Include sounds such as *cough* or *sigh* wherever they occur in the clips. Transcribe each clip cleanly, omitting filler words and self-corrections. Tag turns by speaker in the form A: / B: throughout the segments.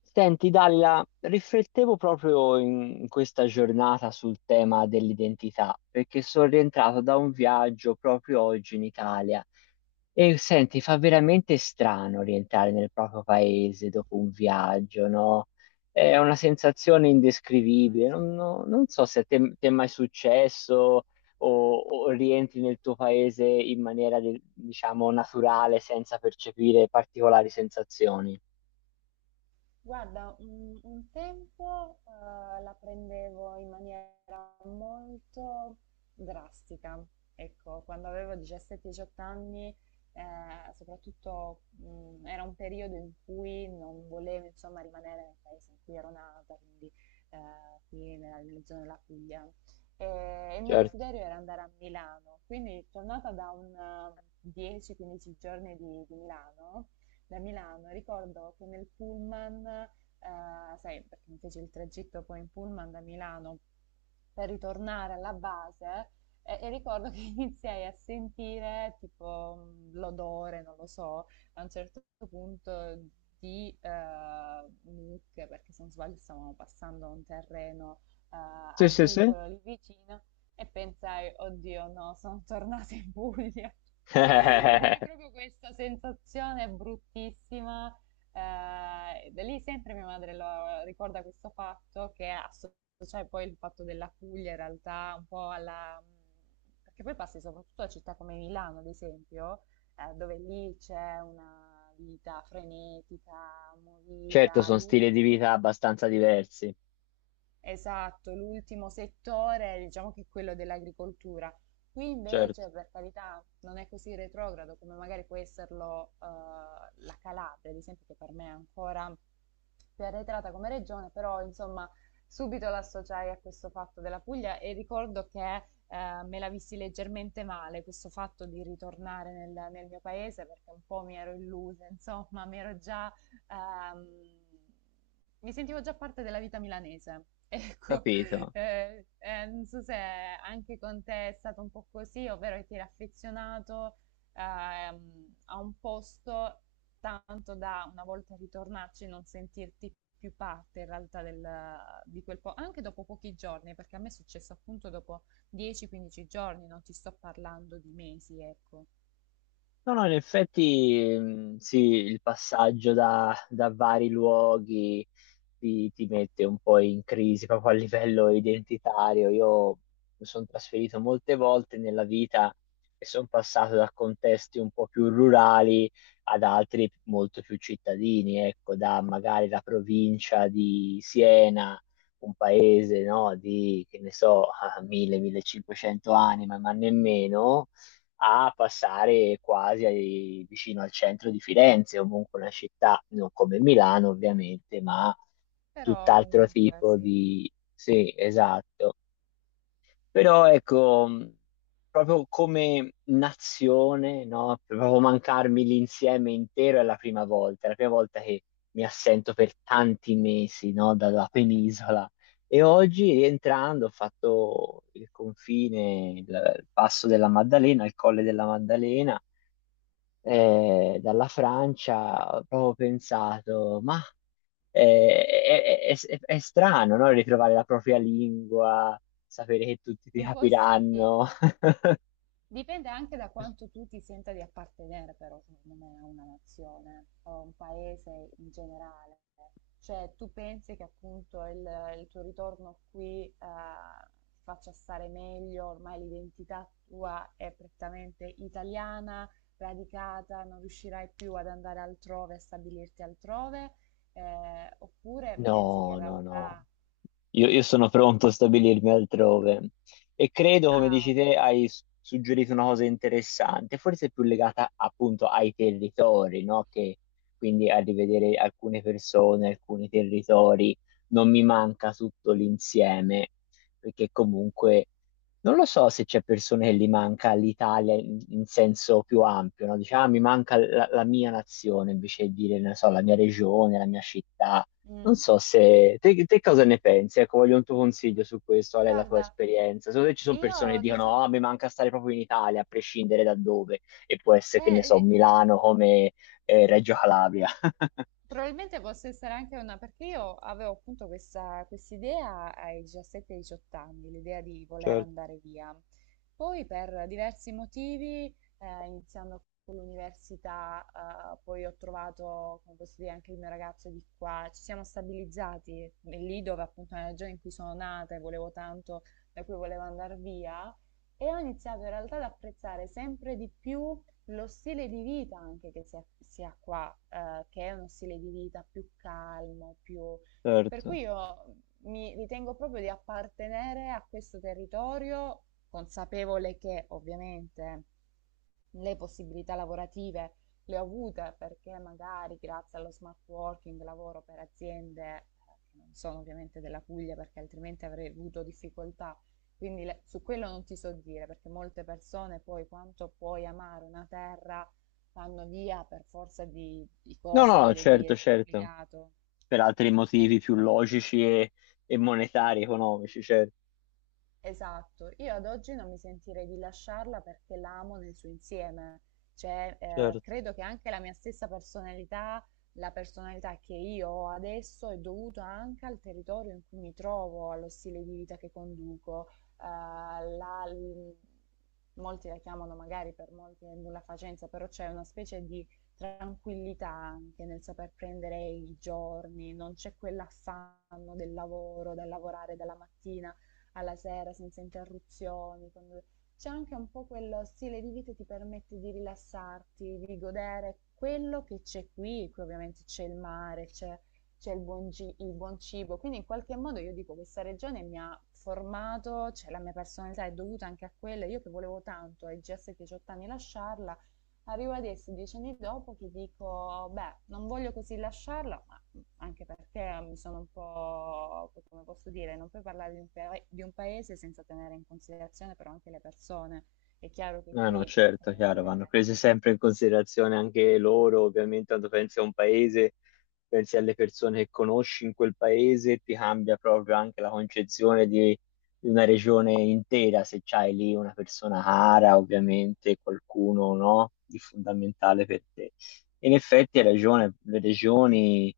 A: Senti, Dalila, riflettevo proprio in questa giornata sul tema dell'identità, perché sono rientrato da un viaggio proprio oggi in Italia e senti, fa veramente strano rientrare nel proprio paese dopo un viaggio, no? È una sensazione indescrivibile. Non,
B: Immagino.
A: non- non so se a te, ti è mai successo o rientri nel tuo paese in maniera, diciamo, naturale, senza percepire particolari sensazioni.
B: Guarda, un tempo la prendevo in maniera molto drastica. Ecco, quando avevo 17-18 anni, soprattutto era un periodo in cui non volevo, insomma, rimanere nel paese in cui ero nata, quindi qui nella zona della Puglia. E il mio
A: Certo.
B: desiderio era andare a Milano, quindi tornata da un 10-15 giorni di Milano, da Milano. Ricordo che nel pullman, sai, perché mi feci il tragitto poi in pullman da Milano per ritornare alla base, e ricordo che *laughs* iniziai a sentire tipo l'odore, non lo so, a un certo punto di mucche, perché se non sbaglio stavamo passando un terreno eh,
A: Sì, sì, sì.
B: agricolo lì vicino e pensai, oddio no, sono tornata in Puglia. *laughs* Ed è
A: *laughs*
B: proprio questa sensazione bruttissima. Da lì sempre mia madre lo ricorda questo fatto che associa cioè poi il fatto della Puglia in realtà un po' alla. Perché poi passi soprattutto a città come Milano, ad esempio, dove lì c'è una vita frenetica,
A: Certo,
B: movida,
A: sono stili di
B: all'ultimo.
A: vita abbastanza diversi,
B: Esatto, l'ultimo settore, diciamo che è quello dell'agricoltura. Qui
A: certo,
B: invece, per carità, non è così retrogrado come magari può esserlo la Calabria, ad esempio, che per me è ancora più arretrata come regione, però insomma subito l'associai a questo fatto della Puglia e ricordo che me la vissi leggermente male questo fatto di ritornare nel mio paese perché un po' mi ero illusa, insomma, mi ero già ehm, mi sentivo già parte della vita milanese. *laughs* Ecco.
A: capito.
B: Non so se anche con te è stato un po' così, ovvero che ti eri affezionato a un posto tanto da una volta ritornarci non sentirti più parte in realtà di quel po', anche dopo pochi giorni, perché a me è successo appunto dopo 10-15 giorni, non ti sto parlando di mesi, ecco.
A: No, no, in effetti sì, il passaggio da vari luoghi ti mette un po' in crisi proprio a livello identitario. Io mi sono trasferito molte volte nella vita e sono passato da contesti un po' più rurali ad altri molto più cittadini, ecco, da magari la provincia di Siena, un paese, no, di, che ne so, *laughs* 1.000-1.500 anime, ma nemmeno a passare quasi vicino al centro di Firenze, o comunque una città non come Milano ovviamente, ma
B: Però
A: tutt'altro
B: comunque
A: tipo
B: sì,
A: di... Sì, esatto. Però ecco, proprio come nazione, no? Proprio mancarmi l'insieme intero è la prima volta, è la prima volta che mi assento per tanti mesi, no? Dalla penisola. E oggi rientrando ho fatto il confine, il passo della Maddalena, il colle della Maddalena, dalla Francia, ho proprio pensato, ma eh, è, è strano, no? Ritrovare la propria lingua, sapere che tutti ti
B: un po' sì.
A: capiranno.
B: Dipende anche da quanto tu ti senta di appartenere, però, secondo me, a una nazione o a un paese in generale. Cioè, tu pensi che appunto il tuo ritorno qui ti faccia stare meglio, ormai l'identità tua è prettamente italiana, radicata, non riuscirai più ad andare altrove, a stabilirti altrove, oppure pensi che in
A: No, no, no.
B: realtà.
A: Io sono pronto a stabilirmi altrove e credo, come
B: Ah,
A: dici
B: ok.
A: te, hai suggerito una cosa interessante, forse più legata appunto ai territori, no? Che quindi a rivedere alcune persone, alcuni territori, non mi manca tutto l'insieme, perché comunque non lo so se c'è persone che li manca l'Italia in, in senso più ampio, no? Diciamo, "Ah, mi manca la, mia nazione, invece di dire, non so, la mia regione, la mia città. Non
B: Mm,
A: so se te cosa ne pensi, ecco, voglio un tuo consiglio su questo, qual è la tua
B: guarda,
A: esperienza? Secondo te ci sono persone che
B: Io di fa-
A: dicono, ah, mi manca stare proprio in Italia, a prescindere da dove, e può essere, che ne so,
B: eh,
A: Milano come Reggio Calabria. *laughs*
B: Probabilmente possa essere anche una, perché io avevo appunto questa idea ai 17-18 anni, l'idea di voler
A: Certo,
B: andare via. Poi per diversi motivi, iniziando con l'università, poi ho trovato, come posso dire, anche il mio ragazzo di qua, ci siamo stabilizzati e lì dove appunto nella regione in cui sono nata e volevo tanto, da cui volevo andare via, e ho iniziato in realtà ad apprezzare sempre di più lo stile di vita anche che si ha qua, che è uno stile di vita più calmo, più. Per
A: certo.
B: cui io mi ritengo proprio di appartenere a questo territorio, consapevole che ovviamente le possibilità lavorative le ho avute perché magari grazie allo smart working lavoro per aziende che non sono ovviamente della Puglia perché altrimenti avrei avuto difficoltà. Quindi su quello non ti so dire perché molte persone poi quanto puoi amare una terra vanno via per forza di
A: No,
B: cose,
A: no, no,
B: voglio dire,
A: certo,
B: è
A: certo,
B: obbligato.
A: per altri motivi
B: Ecco.
A: più logici e monetari, economici, certo.
B: Esatto, io ad oggi non mi sentirei di lasciarla perché la amo nel suo insieme, cioè
A: Certo.
B: credo che anche la mia stessa personalità, la personalità che io ho adesso è dovuta anche al territorio in cui mi trovo, allo stile di vita che conduco, eh, la- l- molti la chiamano magari per molti è nulla facenza, però c'è una specie di tranquillità anche nel saper prendere i giorni, non c'è quell'affanno del lavoro, da lavorare dalla mattina alla sera senza interruzioni. C'è anche un po' quello stile di vita che ti permette di rilassarti, di godere quello che c'è qui. Qui ovviamente c'è il mare, c'è il buon cibo. Quindi in qualche modo io dico questa regione mi ha formato, cioè la mia personalità è dovuta anche a quella. Io che volevo tanto ai GS 18 anni lasciarla. Arrivo adesso, 10 anni dopo, che dico, beh, non voglio così lasciarla, ma anche perché mi sono un po', come posso dire, non puoi parlare di un paese senza tenere in considerazione però anche le persone. È chiaro che
A: No, no,
B: qui.
A: certo, chiaro, vanno
B: eh,
A: prese sempre in considerazione anche loro, ovviamente quando pensi a un paese, pensi alle persone che conosci in quel paese, ti cambia proprio anche la concezione di, una regione intera, se c'hai lì una persona cara, ovviamente qualcuno, no, di fondamentale per te. In effetti hai ragione, le regioni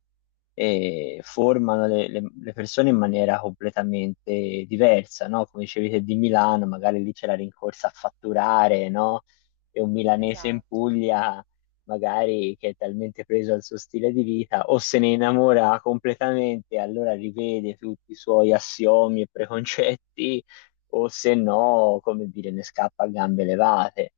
A: formano le persone in maniera completamente diversa, no? Come dicevi te di Milano, magari lì c'è la rincorsa a fatturare, no? E un milanese in
B: esatto.
A: Puglia, magari che è talmente preso al suo stile di vita, o se ne innamora completamente, allora rivede tutti i suoi assiomi e preconcetti, o se no, come dire, ne scappa a gambe levate.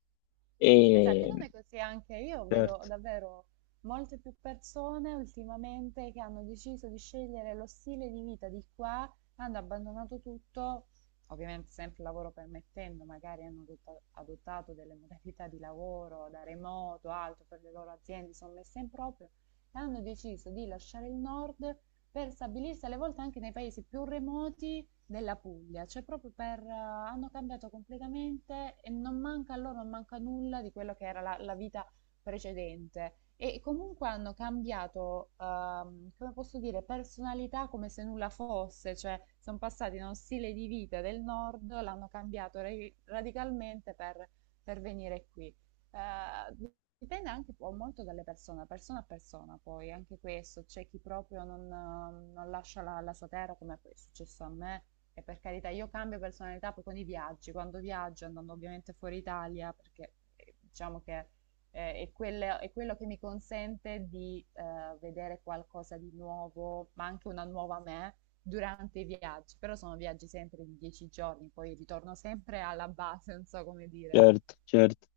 B: Ma sai che
A: E...
B: non è così anche io vedo
A: Certo,
B: davvero molte più persone ultimamente che hanno deciso di scegliere lo stile di vita di qua, hanno abbandonato tutto, ovviamente sempre lavoro permettendo, magari hanno adottato delle modalità di lavoro da remoto, altro per le loro aziende, sono messe in proprio, e hanno deciso di lasciare il nord per stabilirsi alle volte anche nei paesi più remoti della Puglia, cioè proprio per, hanno cambiato completamente e non manca a loro, non manca nulla di quello che era la vita precedente. E comunque hanno cambiato, come posso dire, personalità come se nulla fosse, cioè sono passati da uno stile di vita del nord, l'hanno cambiato radicalmente per venire qui. Eh, Dipende anche po molto dalle persone, persona a persona poi, anche questo, c'è chi proprio non lascia la sua terra come poi è successo a me e per carità io cambio personalità poi con i viaggi, quando viaggio andando ovviamente fuori Italia perché diciamo che è quello che mi consente di vedere qualcosa di nuovo, ma anche una nuova me durante i viaggi, però sono viaggi sempre di 10 giorni, poi ritorno sempre alla base, non so come dire.
A: certo, certo.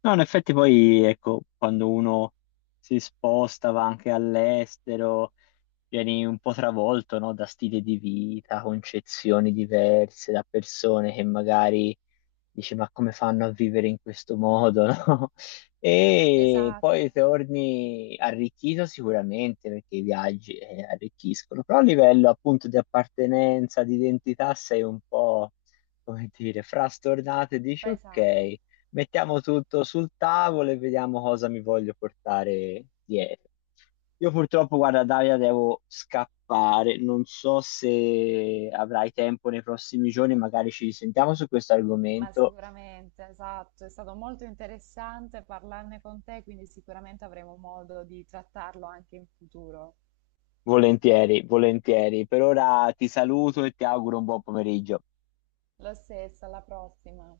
A: No, in effetti poi, ecco, quando uno si sposta, va anche all'estero, vieni un po' travolto, no, da stili di vita, concezioni diverse, da persone che magari dici, ma come fanno a vivere in questo modo, no? *laughs* E
B: Esatto,
A: poi torni arricchito sicuramente perché i viaggi arricchiscono, però a livello appunto di appartenenza, di identità sei un po', come dire, frastornato e dici,
B: pesato.
A: ok, mettiamo tutto sul tavolo e vediamo cosa mi voglio portare dietro. Io purtroppo, guarda, Daria, devo scappare. Non so se avrai tempo nei prossimi giorni, magari ci risentiamo su questo
B: Ma
A: argomento.
B: sicuramente, esatto, è stato molto interessante parlarne con te, quindi sicuramente avremo modo di trattarlo anche in futuro.
A: Volentieri, volentieri. Per ora ti saluto e ti auguro un buon pomeriggio.
B: Lo stesso, alla prossima.